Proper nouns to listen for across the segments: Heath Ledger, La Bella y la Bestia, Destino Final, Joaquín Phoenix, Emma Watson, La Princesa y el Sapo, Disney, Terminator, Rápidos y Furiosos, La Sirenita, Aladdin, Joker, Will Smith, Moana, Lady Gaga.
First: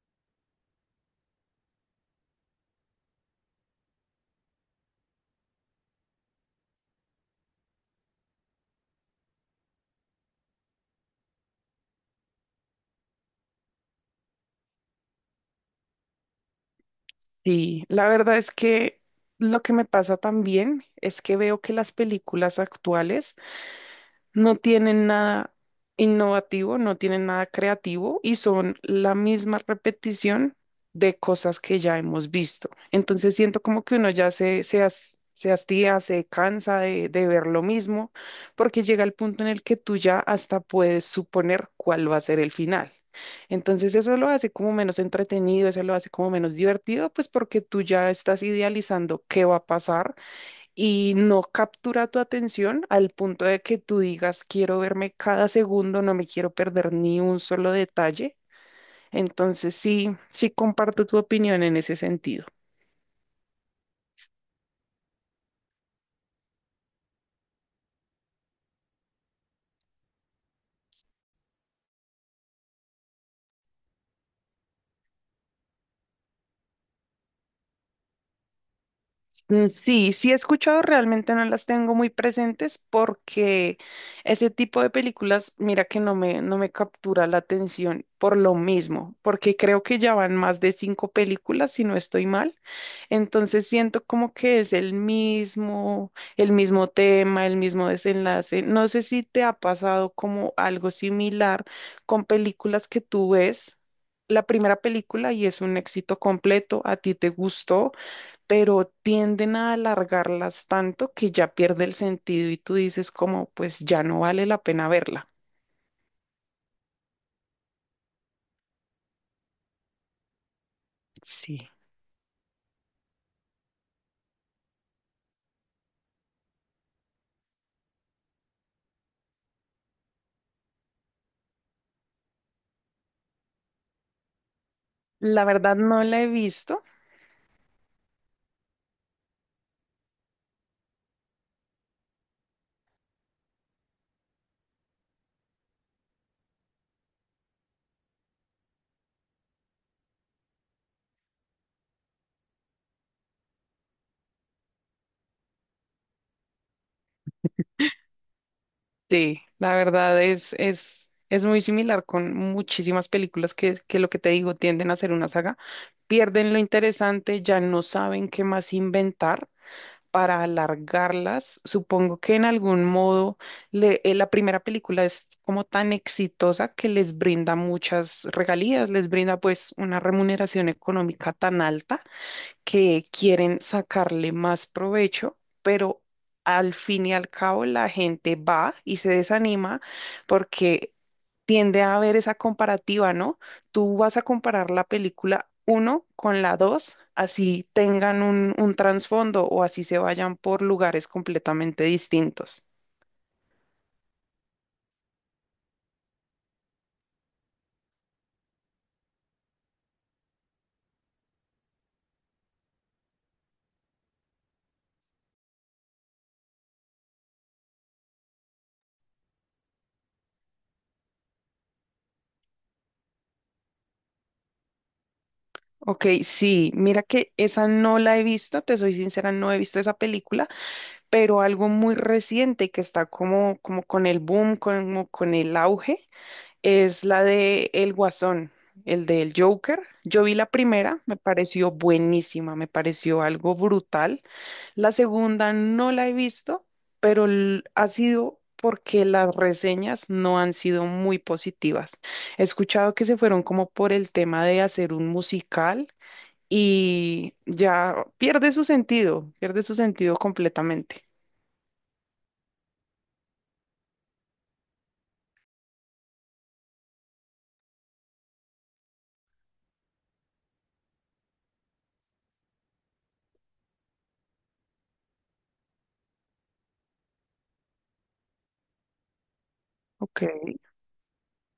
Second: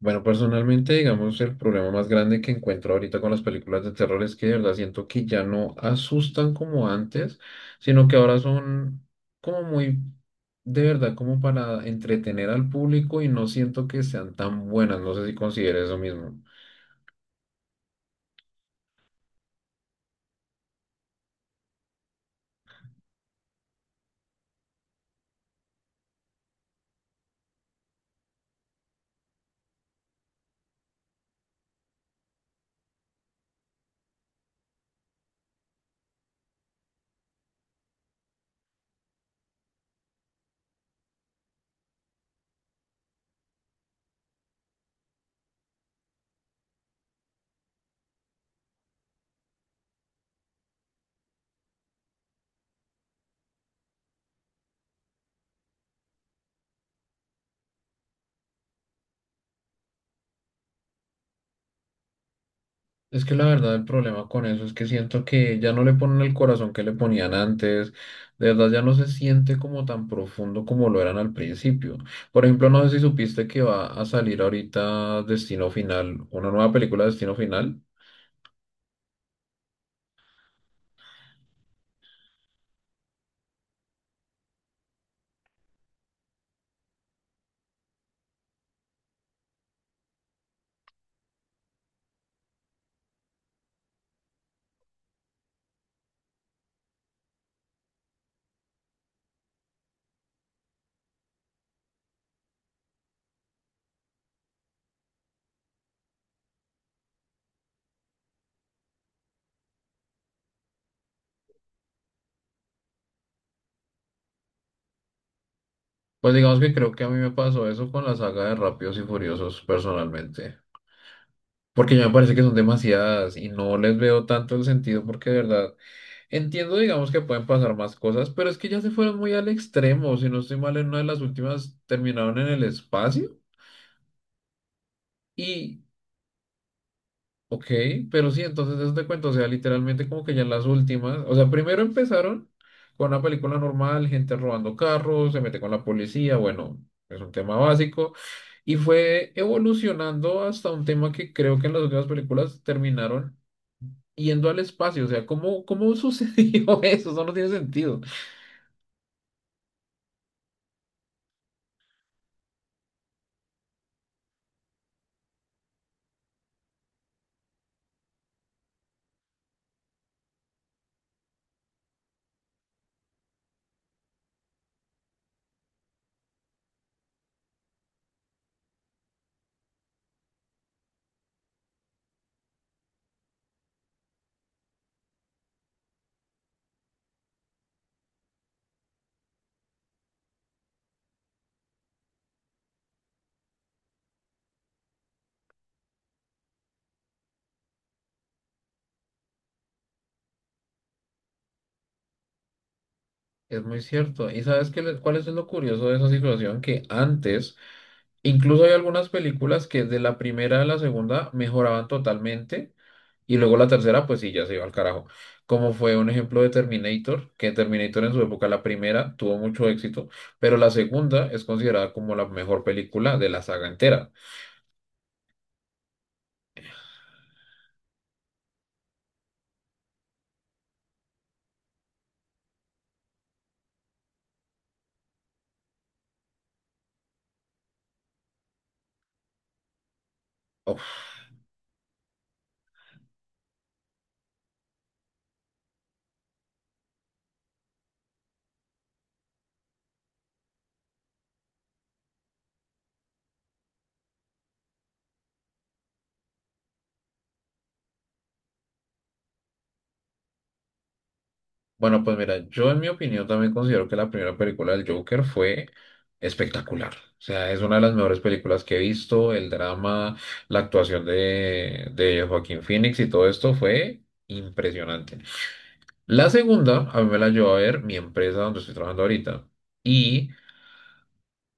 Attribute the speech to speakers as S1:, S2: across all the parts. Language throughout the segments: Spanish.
S1: Bueno, personalmente, digamos, el problema más grande que encuentro ahorita con las películas de terror es que de verdad siento que ya no asustan como antes, sino que ahora son como muy, de verdad, como para entretener al público y no siento que sean tan buenas. No sé si consideres eso mismo.
S2: Sí, la verdad es que lo que me pasa también es que veo que las películas actuales no tienen nada innovativo, no tienen nada creativo y son la misma repetición de cosas que ya hemos visto. Entonces siento como que uno ya se hastía, se cansa de ver lo mismo, porque llega el punto en el que tú ya hasta puedes suponer cuál va a ser el final. Entonces eso lo hace como menos entretenido, eso lo hace como menos divertido, pues porque tú ya estás idealizando qué va a pasar y no captura tu atención al punto de que tú digas, quiero verme cada segundo, no me quiero perder ni un solo detalle. Entonces sí, sí comparto tu opinión en ese sentido.
S1: Es que la verdad el problema con eso es que siento que ya no le ponen el corazón que le ponían antes, de verdad ya no se siente como tan profundo como lo eran al principio. Por ejemplo, no sé si supiste que va a salir ahorita Destino Final, una nueva película de Destino Final.
S2: Mm, sí, sí he escuchado, realmente no las tengo muy presentes porque ese tipo de películas, mira que no me captura la atención por lo mismo, porque creo que ya van más de cinco películas, si no estoy mal. Entonces siento como que es el mismo tema, el mismo desenlace. No sé si te ha pasado como algo similar con películas que tú ves. La primera película y es un éxito completo, a ti te gustó, pero tienden a alargarlas tanto que ya pierde el sentido y tú dices como, pues ya no vale la pena verla.
S1: Pues digamos que creo que a mí me pasó eso con la saga de Rápidos y Furiosos personalmente,
S2: Sí.
S1: porque ya me parece que son demasiadas y no les veo tanto el sentido porque de verdad... Entiendo, digamos, que pueden pasar más cosas, pero es que ya se fueron muy al extremo. Si no estoy mal, en una de las últimas terminaron en el espacio
S2: La verdad
S1: y,
S2: no la he visto.
S1: ok, pero sí, entonces eso te cuento, o sea, literalmente como que ya en las últimas, o sea, primero empezaron con una película normal, gente robando carros, se mete con la policía, bueno, es un tema básico, y fue evolucionando hasta un tema que creo que en las últimas películas terminaron yendo al espacio, o sea, ¿cómo, cómo sucedió eso? Eso no tiene sentido.
S2: Sí, la verdad es muy similar con muchísimas películas que lo que te digo tienden a ser una saga. Pierden lo interesante, ya no saben qué más inventar para alargarlas. Supongo que en algún modo la primera película es como tan exitosa que les brinda muchas regalías, les brinda pues una remuneración económica tan alta que quieren sacarle más provecho, pero al fin y al cabo la gente va y se desanima porque tiende a haber esa comparativa, ¿no? Tú vas a comparar la película uno con la 2, así tengan un trasfondo o así se vayan por lugares completamente distintos.
S1: Es muy cierto. ¿Y sabes qué, cuál es lo curioso de esa situación? Que antes, incluso hay algunas películas que de la primera a la segunda mejoraban totalmente y luego la tercera, pues sí, ya se iba al carajo. Como fue un ejemplo de Terminator, que Terminator en su época, la primera, tuvo mucho éxito, pero la segunda es considerada como la mejor película de la saga entera.
S2: Ok, sí, mira que esa no la he visto, te soy sincera, no he visto esa película, pero algo muy reciente que está como, como con el boom, como con el auge, es la de El Guasón, el del Joker. Yo vi la primera, me pareció buenísima, me pareció algo brutal. La segunda no la he visto, pero ha sido porque las reseñas no han sido muy positivas. He escuchado que se fueron como por el tema de hacer un musical y ya pierde su sentido completamente.
S1: Bueno, pues mira, yo en mi opinión también considero que la primera película del Joker fue espectacular. O sea, es una de las mejores películas que he visto. El drama, la actuación de Joaquín Phoenix y todo esto fue impresionante. La segunda, a mí me la llevó a ver mi empresa donde estoy trabajando ahorita.
S2: Ok.
S1: Y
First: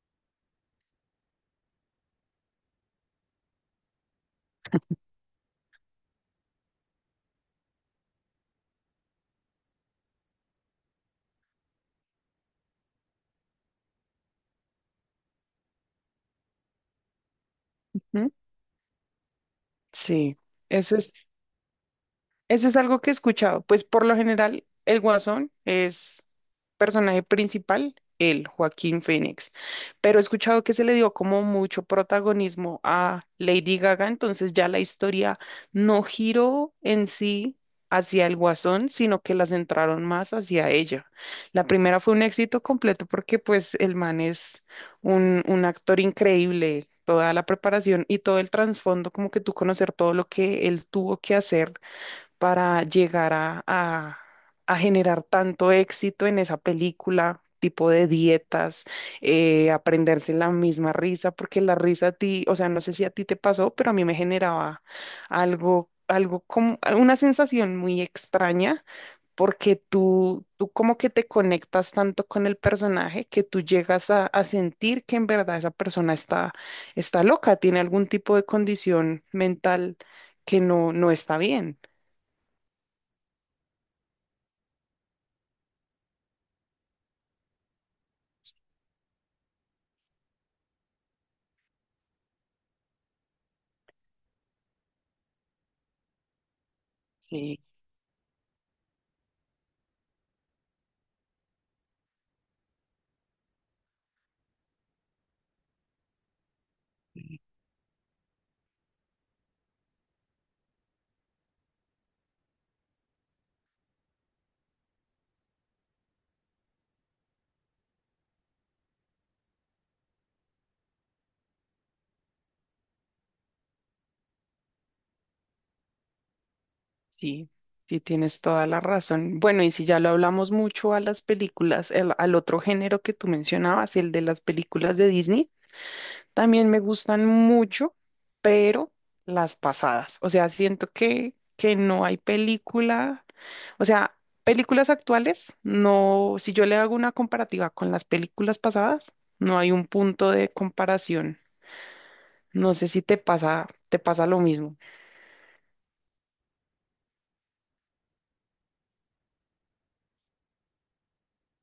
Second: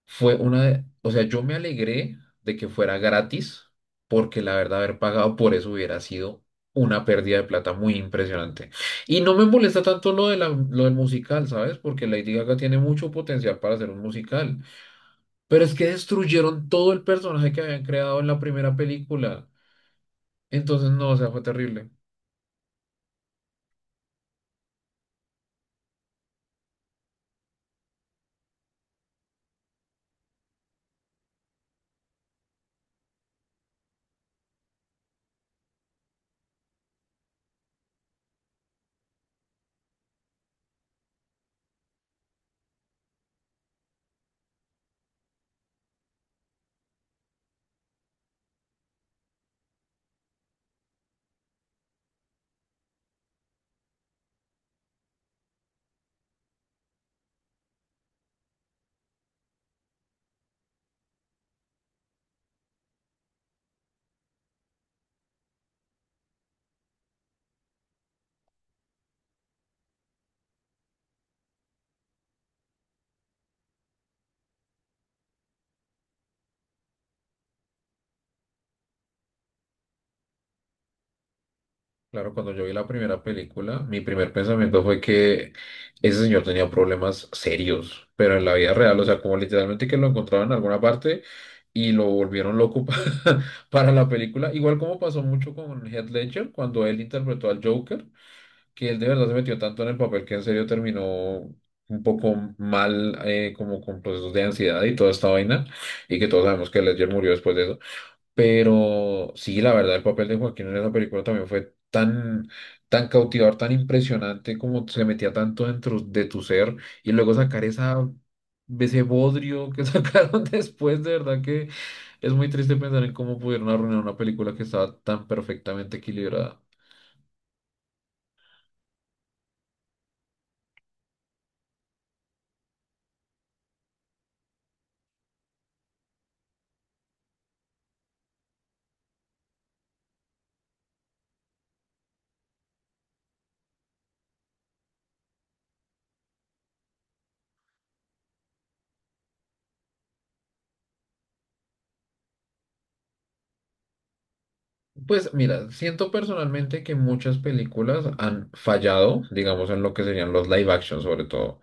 S1: fue una de, o sea, yo me alegré de que fuera gratis, porque la verdad haber pagado por eso hubiera sido una pérdida de plata muy impresionante. Y no me molesta tanto lo del musical, ¿sabes? Porque Lady Gaga tiene mucho potencial para hacer un musical. Pero es que destruyeron todo el personaje que habían creado en
S2: ¿Mm?
S1: la primera película.
S2: Sí,
S1: Entonces,
S2: eso
S1: no, o
S2: es.
S1: sea, fue terrible.
S2: Eso es algo que he escuchado. Pues por lo general, el Guasón es personaje principal, el Joaquín Phoenix. Pero he escuchado que se le dio como mucho protagonismo a Lady Gaga, entonces ya la historia no giró en sí hacia el Guasón, sino que la centraron más hacia ella. La primera fue un éxito completo porque pues el man es un actor increíble. Toda la preparación y todo el trasfondo, como que tú conocer todo lo que él tuvo que hacer para llegar a generar tanto éxito en esa película, tipo de dietas, aprenderse la misma risa, porque la risa a ti, o sea, no sé si a ti te pasó, pero a mí me generaba algo como una sensación muy extraña, porque tú como que te conectas tanto con el personaje que tú llegas a sentir que en verdad esa persona está, está loca, tiene algún tipo de condición mental que no está bien.
S1: Claro, cuando yo vi la primera película, mi primer pensamiento fue que ese señor tenía problemas serios, pero en la vida real, o sea, como literalmente que lo encontraron en alguna parte y lo volvieron loco para la película. Igual como pasó mucho con Heath Ledger cuando él interpretó al Joker, que él de verdad se metió tanto en el papel que en serio terminó un poco mal, como con procesos de ansiedad y toda esta vaina, y que todos sabemos que Ledger murió después de eso. Pero sí, la verdad, el papel de Joaquín en esa película también fue tan, tan cautivador, tan impresionante, como se metía tanto dentro de tu ser, y luego sacar ese bodrio que sacaron después, de verdad que es muy triste pensar en cómo pudieron arruinar una película que estaba tan perfectamente equilibrada.
S2: Sí, sí, tienes toda la razón. Bueno, y si ya lo hablamos mucho a las películas, al otro género que tú mencionabas, el de las películas de Disney, también me gustan mucho, pero las pasadas. O sea, siento que no hay película, o sea, películas actuales, no, si yo le hago una comparativa con las películas pasadas, no hay un punto de comparación. No sé si te pasa, te pasa lo mismo.
S1: Pues mira, siento personalmente que muchas películas han fallado, digamos, en lo que serían los live action, sobre todo.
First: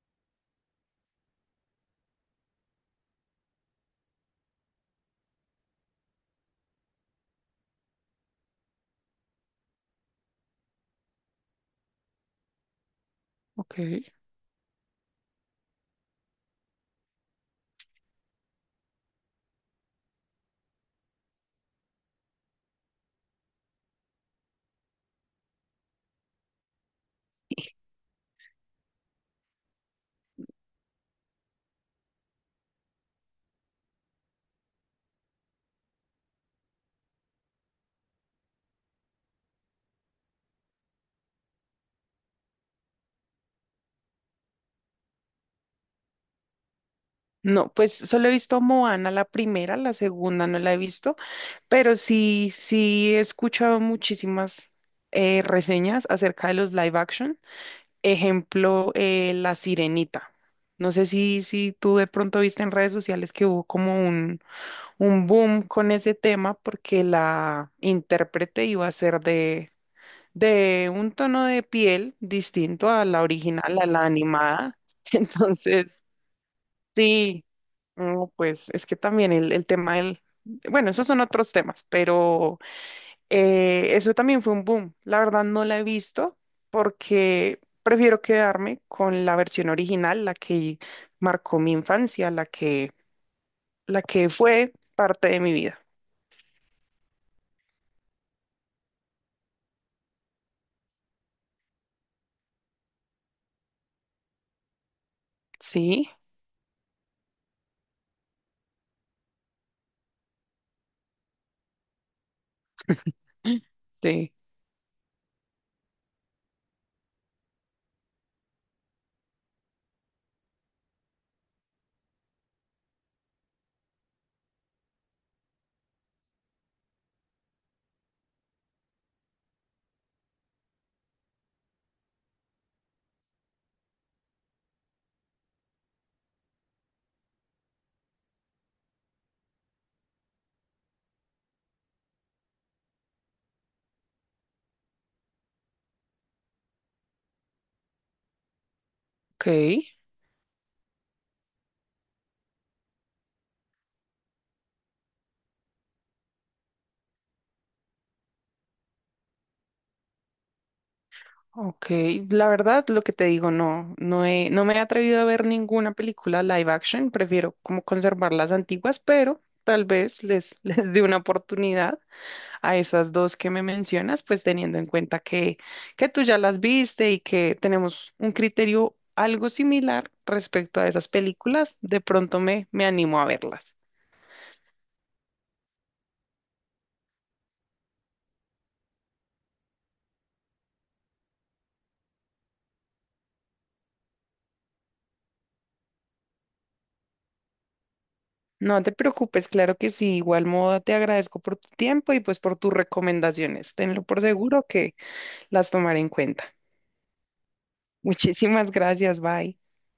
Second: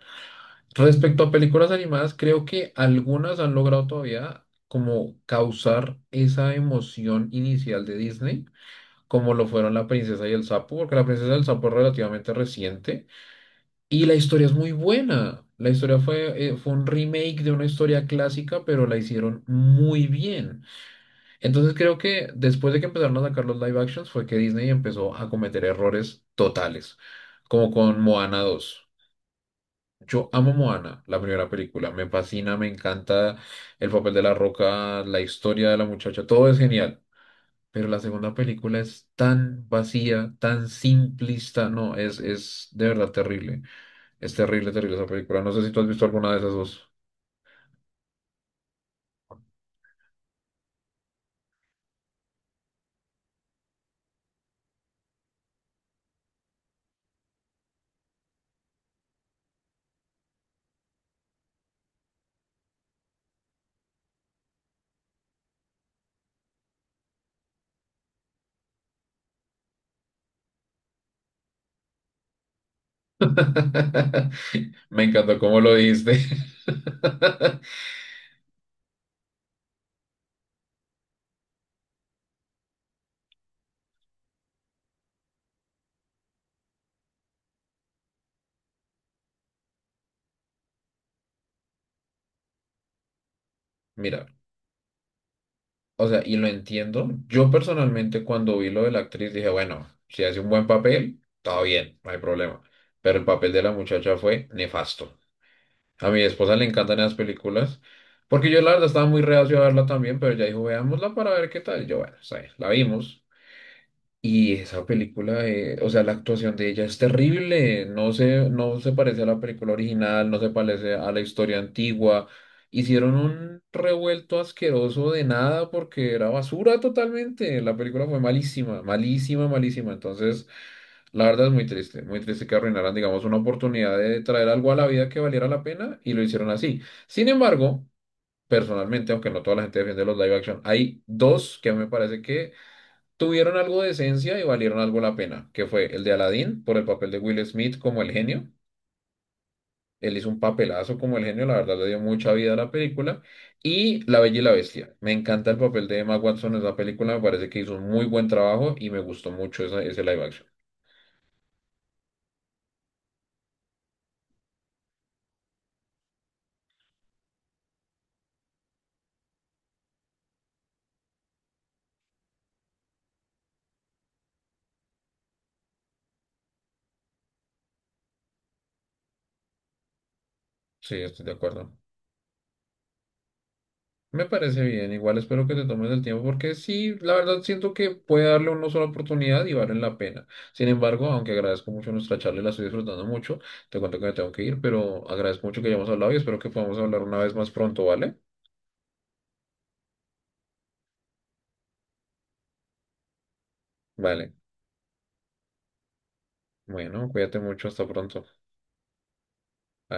S1: Respecto a películas animadas, creo que algunas han logrado todavía como causar esa emoción inicial de Disney, como lo fueron La Princesa y el Sapo, porque La Princesa y el Sapo es relativamente reciente
S2: Ok.
S1: y la historia es muy buena. La historia fue un remake de una historia clásica, pero la hicieron muy bien. Entonces creo que después de que empezaron a sacar los live actions fue que Disney empezó a cometer errores totales, como con Moana 2 yo amo Moana, la primera película. Me fascina, me encanta el papel de la roca, la historia de la muchacha, todo es genial. Pero la segunda película es tan vacía, tan simplista. No, es de verdad terrible. Es terrible, terrible esa película. No sé si tú has visto alguna de esas dos.
S2: No, pues solo he visto Moana la primera, la segunda no la he visto, pero sí, sí he escuchado muchísimas reseñas acerca de los live action. Ejemplo, La Sirenita. No sé si tú de pronto viste en redes sociales que hubo como un boom con ese tema porque la intérprete iba a ser de un tono de piel distinto a la original, a la animada.
S1: Me encantó cómo lo
S2: Entonces,
S1: dijiste.
S2: sí. No, pues es que también el tema del... Bueno, esos son otros temas, pero eso también fue un boom. La verdad no la he visto porque prefiero quedarme con la versión original, la que marcó mi infancia, la
S1: Mira.
S2: que fue parte de mi vida.
S1: O sea, y lo entiendo. Yo personalmente cuando vi lo de la actriz dije, bueno, si hace un buen papel, todo bien, no hay problema. Pero el papel de la muchacha fue nefasto.
S2: Sí,
S1: A mi esposa le encantan esas películas, porque yo la verdad estaba muy reacio a verla también, pero ya dijo, veámosla para ver qué tal. Y yo, bueno, está bien, la vimos.
S2: sí,
S1: Y esa película, o sea, la actuación de ella es terrible, no se parece a la película original, no se parece a la historia antigua. Hicieron un revuelto asqueroso de nada porque era basura totalmente. La película fue malísima, malísima, malísima. Entonces, la verdad es muy triste que arruinaran, digamos, una oportunidad de traer algo a la vida que valiera la pena y lo hicieron así. Sin embargo, personalmente, aunque no toda la gente defiende los live action, hay dos que me parece que tuvieron algo de esencia y valieron algo la pena, que fue el de Aladdin por el papel de Will Smith como el genio.
S2: ok.
S1: Él hizo un papelazo como el genio, la verdad le dio mucha vida a la película. Y La Bella y la Bestia. Me encanta el papel de Emma Watson en esa película, me parece que hizo un muy buen trabajo y me gustó mucho ese live action.
S2: Ok, la verdad, lo que te digo, no, no me he atrevido a ver ninguna película live action, prefiero como conservar las antiguas, pero tal vez les dé una oportunidad a esas dos que me mencionas, pues teniendo en cuenta que tú ya las viste y que tenemos un criterio algo similar respecto a
S1: Sí,
S2: esas
S1: estoy de acuerdo.
S2: películas, de pronto me animo a verlas.
S1: Me parece bien, igual espero que te tomes el tiempo porque sí, la verdad siento que puede darle una sola oportunidad y vale la pena. Sin embargo, aunque agradezco mucho nuestra charla y la estoy disfrutando mucho, te cuento que me tengo que ir, pero agradezco mucho que hayamos hablado y espero que podamos hablar una vez más pronto, ¿vale?
S2: No te preocupes, claro que sí, igual modo te agradezco por tu tiempo y pues por tus recomendaciones. Tenlo por
S1: Vale,
S2: seguro que las tomaré en cuenta.
S1: bueno, cuídate mucho, hasta pronto.
S2: Muchísimas gracias, bye.
S1: Adiós.